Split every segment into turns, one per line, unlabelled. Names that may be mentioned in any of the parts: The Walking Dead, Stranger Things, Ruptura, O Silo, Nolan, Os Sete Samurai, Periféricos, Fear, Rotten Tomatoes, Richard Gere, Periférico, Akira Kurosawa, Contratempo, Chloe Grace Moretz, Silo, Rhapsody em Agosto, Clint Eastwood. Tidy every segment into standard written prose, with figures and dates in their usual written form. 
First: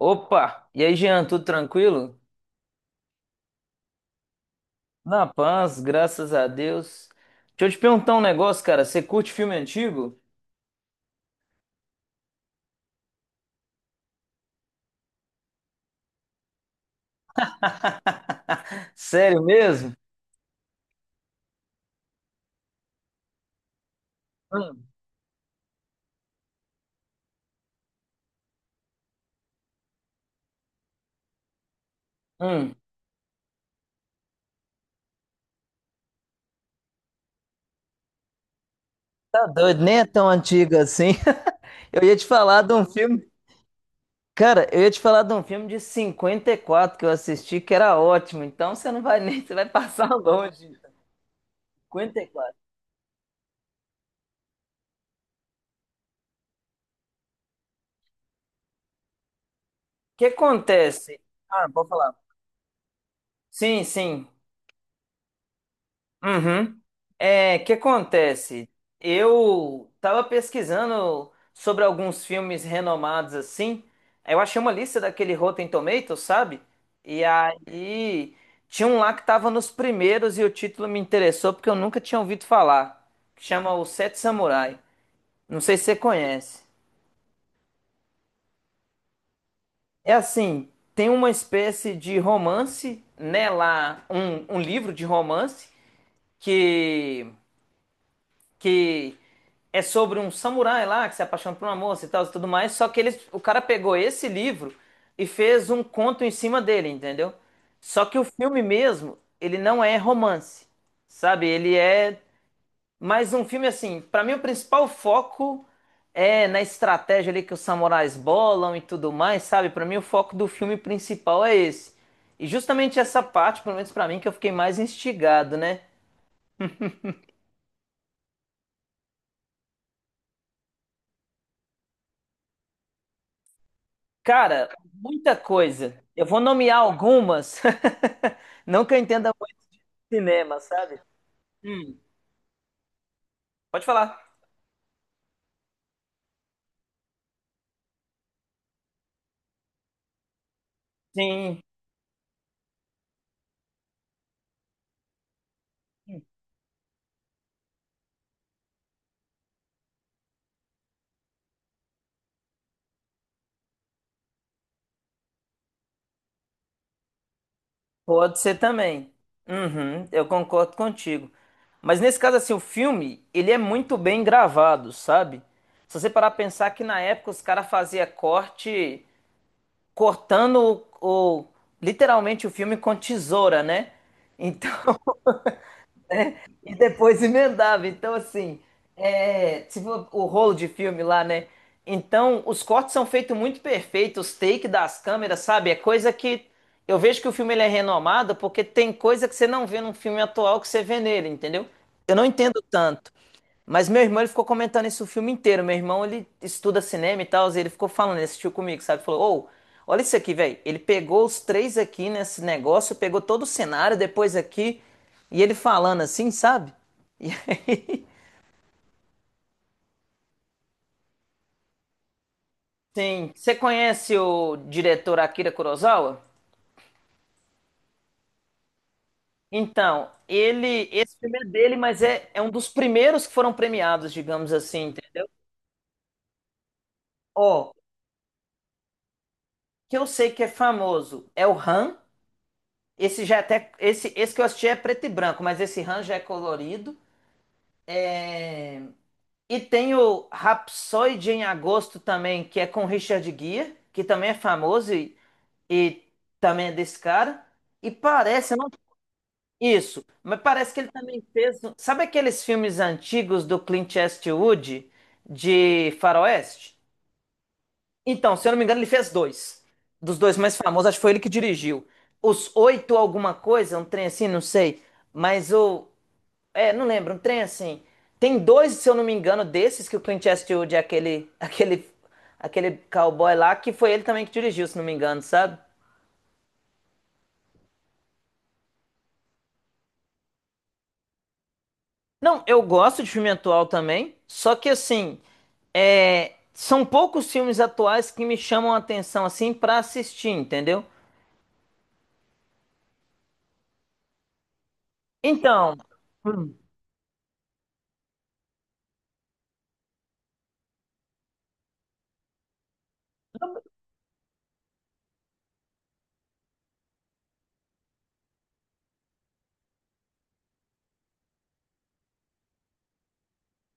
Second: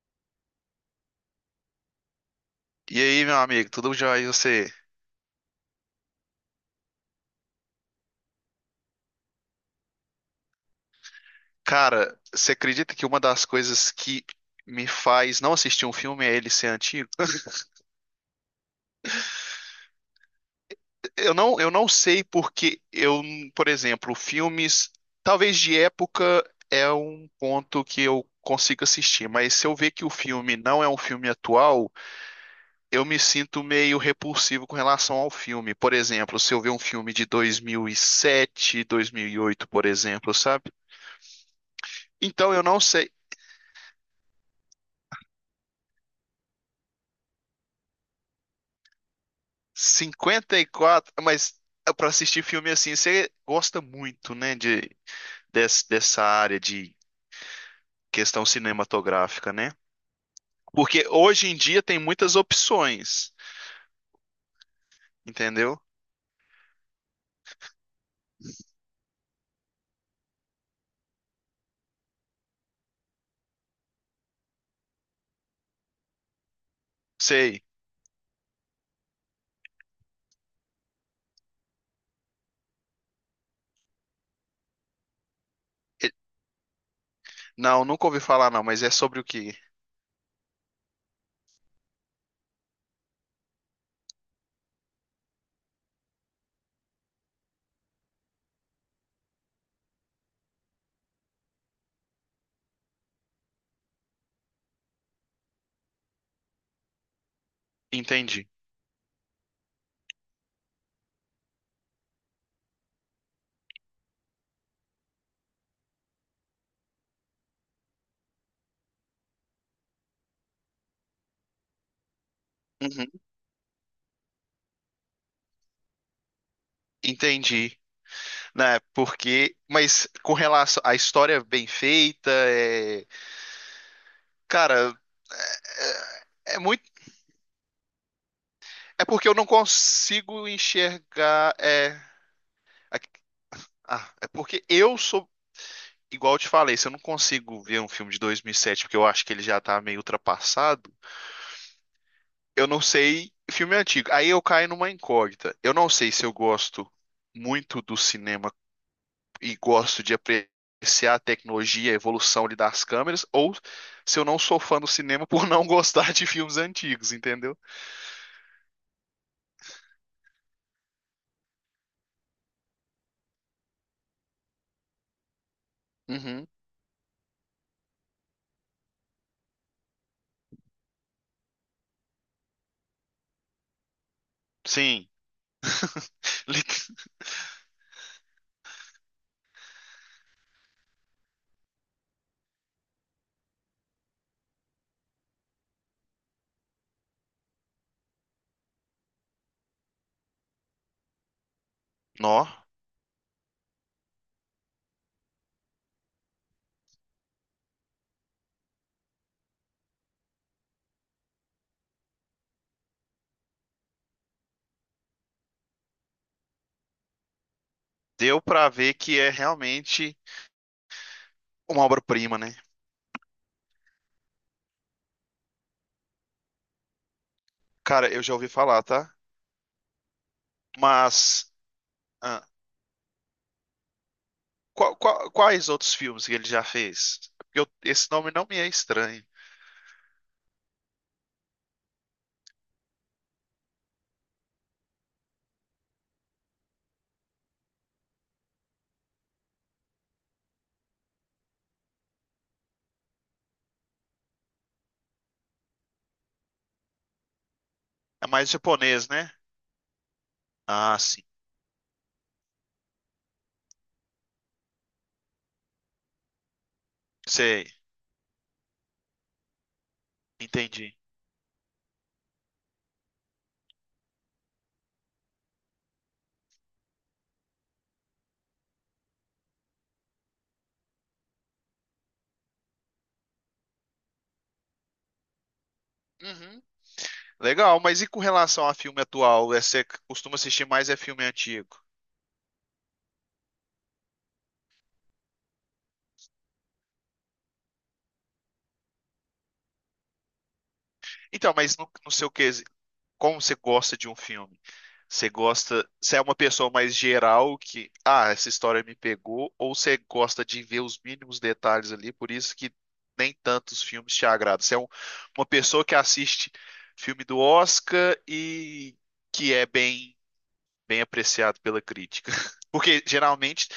Opa! E aí, Jean, tudo tranquilo?
E aí, meu amigo, tudo jóia? E você?
Na paz, graças a Deus. Deixa eu te perguntar um negócio, cara. Você curte filme antigo?
Cara, você acredita que uma das coisas que me faz não assistir um filme é ele ser antigo?
Sério mesmo?
Eu não sei porque eu, por exemplo,
Hum,
filmes, talvez de época é um ponto que eu consigo assistir, mas se eu ver que o filme não é um filme atual,
hum.
eu me sinto meio repulsivo com relação ao filme. Por exemplo, se eu ver um filme de 2007,
Tá
2008,
doido,
por
nem é tão
exemplo, sabe?
antigo assim. Eu ia te
Então,
falar
eu
de
não
um
sei.
filme. Cara, eu ia te falar de um filme de 54 que eu assisti, que era ótimo. Então você não vai nem, você vai passar
cinquenta e
longe.
quatro mas para
Cinquenta e
assistir
quatro.
filme assim, você gosta muito, né, de dessa área de questão cinematográfica, né?
O que
Porque
acontece?
hoje em
Ah,
dia
pode
tem
falar.
muitas opções,
Sim, sim.
entendeu?
Uhum. É, o que acontece? Eu tava pesquisando sobre alguns filmes renomados assim. Aí eu achei uma lista daquele Rotten Tomatoes, sabe? E
Sei.
aí tinha um lá que tava nos primeiros e o título me interessou porque eu nunca tinha ouvido falar. Que chama Os Sete Samurai. Não sei se você
E-
conhece.
Não, nunca ouvi falar não, mas é sobre o que?
É assim, tem uma espécie de romance, né? Lá, um livro de romance que que é sobre um samurai lá que se apaixona por uma moça e tal e tudo mais. Só que eles, o cara pegou esse livro e fez um conto em cima dele, entendeu? Só que o
Entendi.
filme mesmo, ele não é romance, sabe? Ele é mais um filme assim. Pra mim, o principal foco é na estratégia ali que os samurais bolam e tudo mais, sabe? Pra mim, o foco do filme principal é esse. E justamente
Uhum.
essa parte, pelo menos pra mim, que eu fiquei mais instigado, né?
Entendi. Né? Porque, mas com relação à história bem feita, é,
Cara,
cara,
muita coisa. Eu vou
é
nomear
muito,
algumas. Não que eu
é porque
entenda
eu não
muito de
consigo
cinema, sabe?
enxergar,
Hum,
a-
pode falar.
é porque eu sou igual eu te falei, se eu não consigo ver um filme de 2007 porque eu acho que ele já tá meio ultrapassado,
Sim,
eu não sei filme antigo. Aí eu caio numa incógnita. Eu não sei se eu gosto muito do cinema e gosto de apreciar a tecnologia, a evolução ali das câmeras, ou se eu não sou fã do cinema por não gostar de filmes antigos, entendeu?
pode ser também. Uhum, eu concordo contigo. Mas nesse caso, assim, o filme, ele é muito bem gravado, sabe? Se você parar pra
Uhum.
pensar que na época os caras faziam corte, cortando literalmente o filme com tesoura, né? Então,
Sim. Li-
e depois emendava. Então, assim, é, se for o rolo de filme lá, né? Então, os cortes são feitos muito perfeitos, os takes das câmeras, sabe? É coisa que eu vejo que o filme ele é renomado porque tem coisa que você não vê num filme atual que você vê nele, entendeu? Eu não
Nó,
entendo tanto. Mas meu irmão, ele ficou comentando isso o filme inteiro. Meu irmão, ele estuda cinema e tal, e ele ficou falando, ele assistiu comigo, sabe? Falou, ô, olha isso aqui, velho. Ele pegou os três aqui nesse negócio, pegou todo o cenário, depois aqui, e ele falando assim, sabe? E aí,
deu pra ver que é realmente uma obra-prima, né?
sim. Você conhece o diretor Akira Kurosawa?
Cara, eu já ouvi falar, tá?
Então, ele, esse filme é
Mas
dele, mas é
ah,
um dos primeiros que foram premiados, digamos assim, entendeu?
quais outros filmes que ele já fez? Porque eu-
Ó,
esse nome não me é estranho.
que eu sei que é famoso é o Han. Esse já é até. Esse que eu assisti é preto e branco, mas esse Han já é colorido. É, e tem o Rhapsody em Agosto também, que é com Richard Gere, que também é famoso e também é desse cara. E
É mais
parece, eu não.
japonês, né?
Isso, mas parece que ele
Ah,
também
sim.
fez. Um, sabe aqueles filmes antigos do Clint Eastwood de Faroeste?
Sei.
Então, se eu não me engano, ele fez dois. Dos dois mais famosos,
Entendi.
acho que foi ele que dirigiu. Os oito alguma coisa, um trem assim, não sei. Mas o. É, não lembro, um trem assim. Tem dois, se eu não me engano, desses que o Clint Eastwood é aquele, aquele, aquele cowboy lá, que foi ele também que dirigiu, se não me engano, sabe?
Uhum. Legal, mas e com relação a filme atual? É, você costuma assistir mais é filme antigo?
Não, eu gosto de filme atual também, só que assim, é, são poucos filmes atuais que me chamam a atenção assim pra assistir, entendeu?
Então, mas no seu quesito, como você gosta de um filme? Você
Então,
gosta, você é uma pessoa mais geral que, ah, essa história me pegou, ou você gosta de ver os mínimos detalhes ali, por isso que nem tantos filmes te agradam. Você é uma pessoa que assiste filme do Oscar e que é bem bem apreciado pela crítica. Porque geralmente,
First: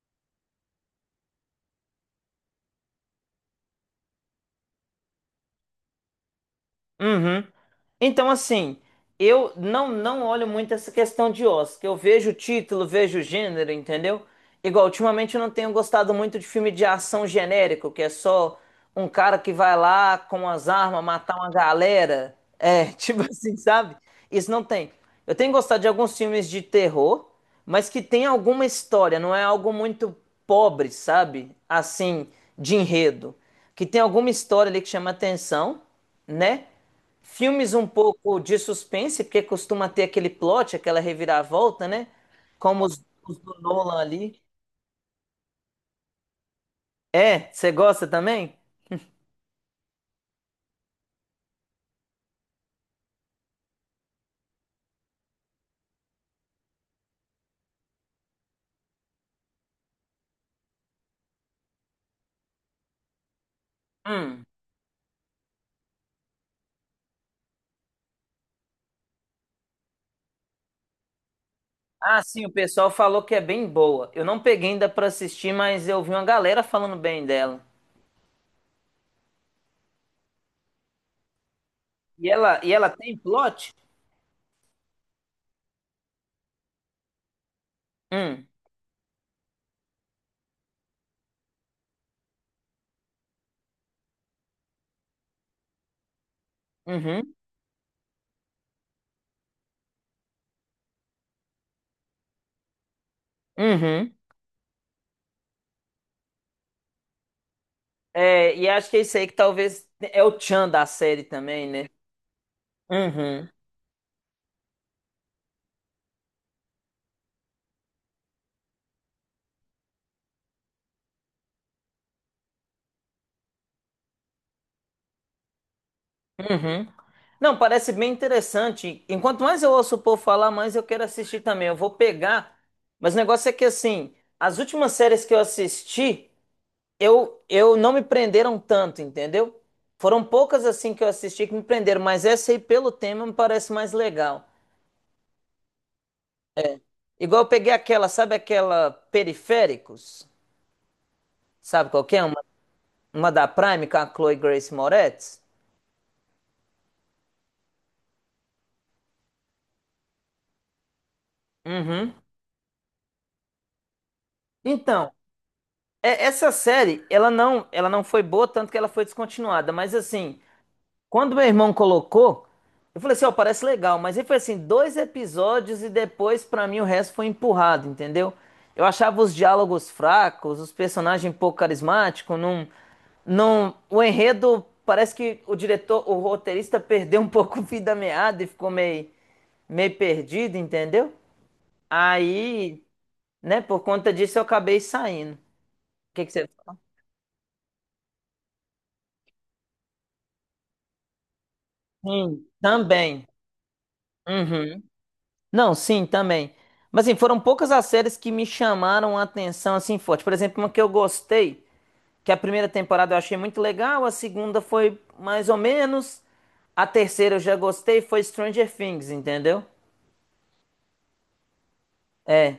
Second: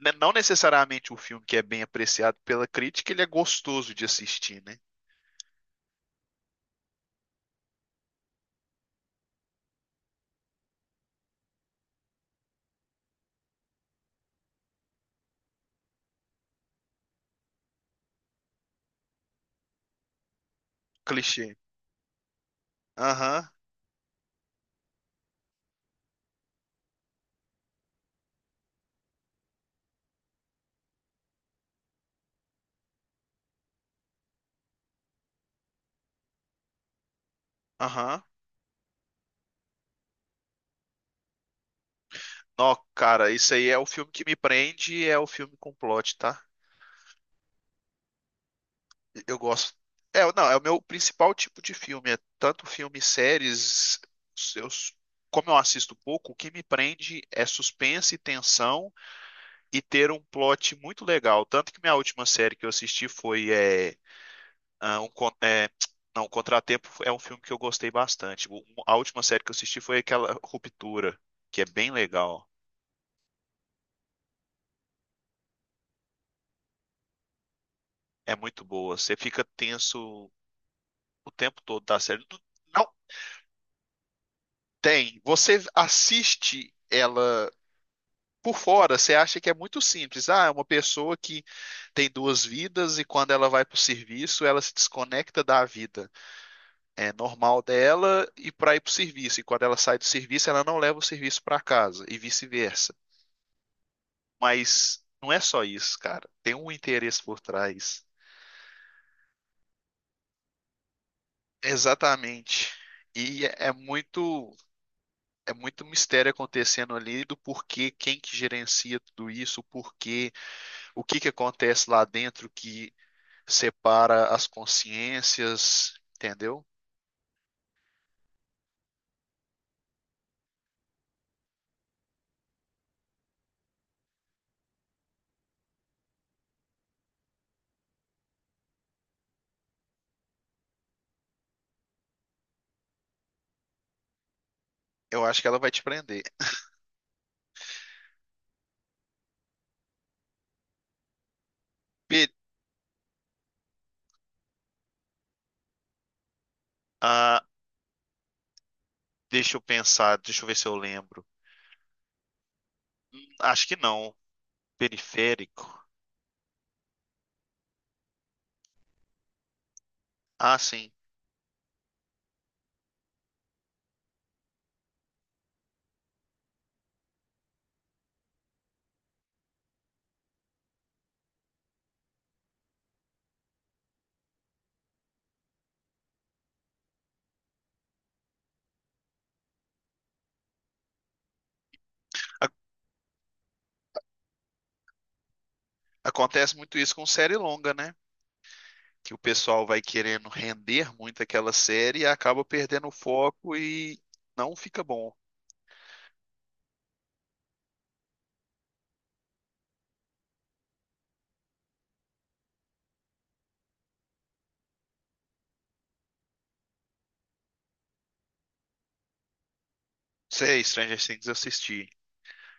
né, não necessariamente o filme que é bem apreciado pela crítica, ele é gostoso de assistir, né?
uhum. Então, assim, eu não olho muito essa questão de Oscar. Eu vejo o título, vejo o gênero, entendeu? Igual, ultimamente eu não tenho gostado muito de filme de ação genérico, que é só um cara que vai lá com as armas matar
Clichê.
uma galera. É, tipo
Aham,
assim, sabe? Isso não tem. Eu tenho gostado de alguns filmes de terror, mas que tem alguma história, não é algo muito pobre, sabe? Assim, de enredo. Que tem alguma história ali que chama atenção, né? Filmes um
aham.
pouco de suspense, porque costuma ter aquele plot, aquela reviravolta, né?
Nó,
Como os,
cara,
os do
isso aí é o
Nolan
filme que me
ali.
prende e é o filme com plot, tá?
É, você gosta também?
Eu gosto. É, não, é o meu principal tipo de filme. É tanto filme, séries. Eu, como eu assisto pouco, o que me prende é suspense, tensão e ter um plot muito legal. Tanto que minha última série que eu assisti foi é,
Hum.
ah, um, con- é, não, um Contratempo. É um filme que eu gostei bastante. A última série que eu assisti foi aquela Ruptura, que é bem
Ah, sim,
legal.
o pessoal falou que é bem boa. Eu não peguei ainda pra assistir, mas eu vi uma galera falando bem dela.
É muito boa. Você fica tenso o tempo todo da série.
E ela
Não
tem plot?
tem. Você assiste ela
Hum.
por fora, você acha que é muito simples. Ah, é uma pessoa que tem duas vidas e quando ela vai para o serviço, ela se desconecta da vida
Uhum.
normal dela e para ir para o serviço. E quando ela sai do serviço, ela não leva o serviço para casa e vice-versa.
Uhum.
Mas não é só isso, cara. Tem um interesse por trás.
É, e acho que é isso aí que talvez é o tchan da série também, né?
Exatamente. E
Uhum.
é é muito, é muito mistério acontecendo ali do porquê, quem que gerencia tudo isso, o porquê, o que que acontece lá dentro que separa as consciências, entendeu?
Uhum. Não, parece bem interessante. Enquanto mais eu ouço o povo falar, mais eu quero assistir também. Eu vou pegar, mas o negócio é que assim, as últimas séries que eu assisti, eu não me prenderam tanto, entendeu? Foram poucas assim que eu assisti que me prenderam, mas essa aí pelo tema me parece mais legal.
Eu acho que ela vai te prender.
Igual eu peguei aquela, sabe aquela Periféricos? Sabe qual que é?
Pe-
Uma da Prime com a Chloe Grace Moretz?
ah, Deixa eu pensar, deixa eu ver se eu lembro.
Uhum.
Acho que não.
Então,
Periférico.
é, essa série, ela não foi boa, tanto que ela foi descontinuada. Mas assim,
Ah, sim.
quando meu irmão colocou, eu falei assim, ó, parece legal. Mas ele foi assim, 2 episódios e depois, pra mim, o resto foi empurrado, entendeu? Eu achava os diálogos fracos, os personagens um pouco carismáticos, não, não, o enredo parece que o diretor, o roteirista perdeu um pouco o fio da meada e ficou meio, meio perdido, entendeu?
A-
Aí, né, por conta disso eu acabei saindo. O que que você
Acontece muito isso com série longa, né? Que o pessoal vai querendo render muito aquela série e acaba
sim,
perdendo o
também.
foco e não
Uhum.
fica bom.
Não, sim, também. Mas assim, foram poucas as séries que me chamaram a atenção assim forte. Por exemplo, uma que eu gostei, que é a primeira temporada eu achei muito legal, a segunda foi mais ou menos, a terceira eu já gostei, foi Stranger Things, entendeu?
Sei, Stranger Things eu assisti.
É,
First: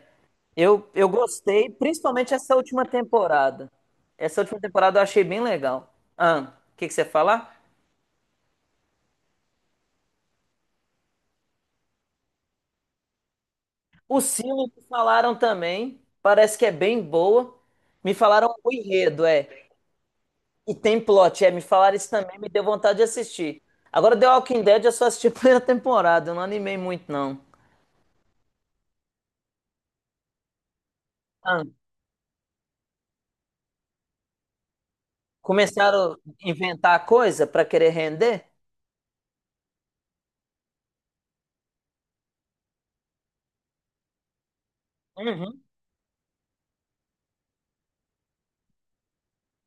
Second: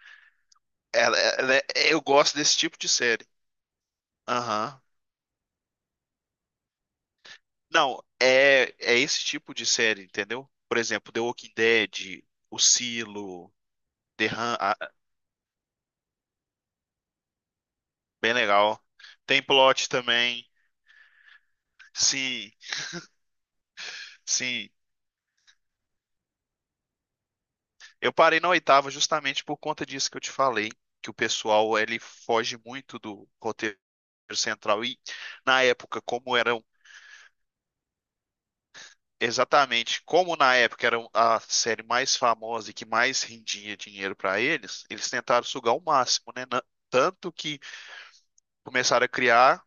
eu
Ela- ela é-
gostei,
eu
principalmente
gosto
essa
desse tipo
última
de série.
temporada. Essa última
Aham.
temporada eu achei bem legal. Ah, o que que você ia falar?
Não, é, é esse tipo de série, entendeu? Por exemplo, The Walking Dead, O Silo,
O
The Hun-
Silo
ah,
me falaram também, parece que é bem boa. Me
bem
falaram o
legal.
enredo,
Tem
é.
plot também.
E tem plot, é, me falaram isso também, me
Sim,
deu vontade de assistir. Agora, The Walking
sim.
Dead eu só assisti a primeira temporada, eu não animei muito, não.
Eu parei na oitava justamente por conta disso que eu te falei, que o
Ah,
pessoal ele foge muito do roteiro central e na época
começaram a
como eram
inventar coisa pra querer render?
exatamente como na época era a série mais famosa e que mais rendia dinheiro para eles, eles tentaram
Uhum.
sugar o máximo, né? Tanto que começaram a criar.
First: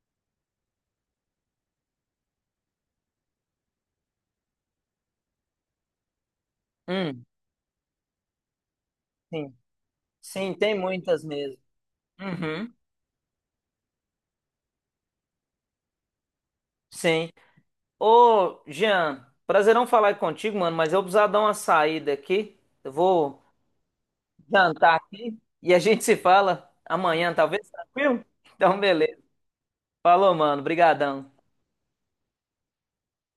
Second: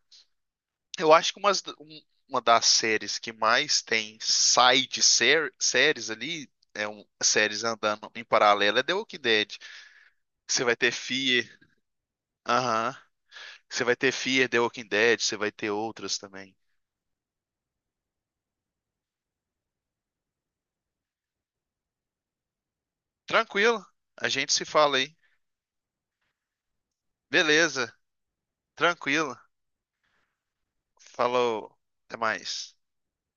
Eu acho que uma das séries que mais tem side séries ali,
Hum,
séries andando em paralelo, é The Walking
sim.
Dead.
Sim,
Você vai
tem
ter
muitas
Fear,
mesmo. Uhum.
aham. Você vai ter Fear, The Walking Dead, você vai ter outras também.
Sim. Ô, Jean, prazerão falar contigo, mano, mas eu precisava dar uma saída aqui. Eu vou
Tranquilo, a gente se
jantar
fala aí.
aqui e a gente se fala amanhã, talvez,
Beleza,
tranquilo? Então, beleza.
tranquilo.
Falou, mano. Brigadão.
Falou, até mais.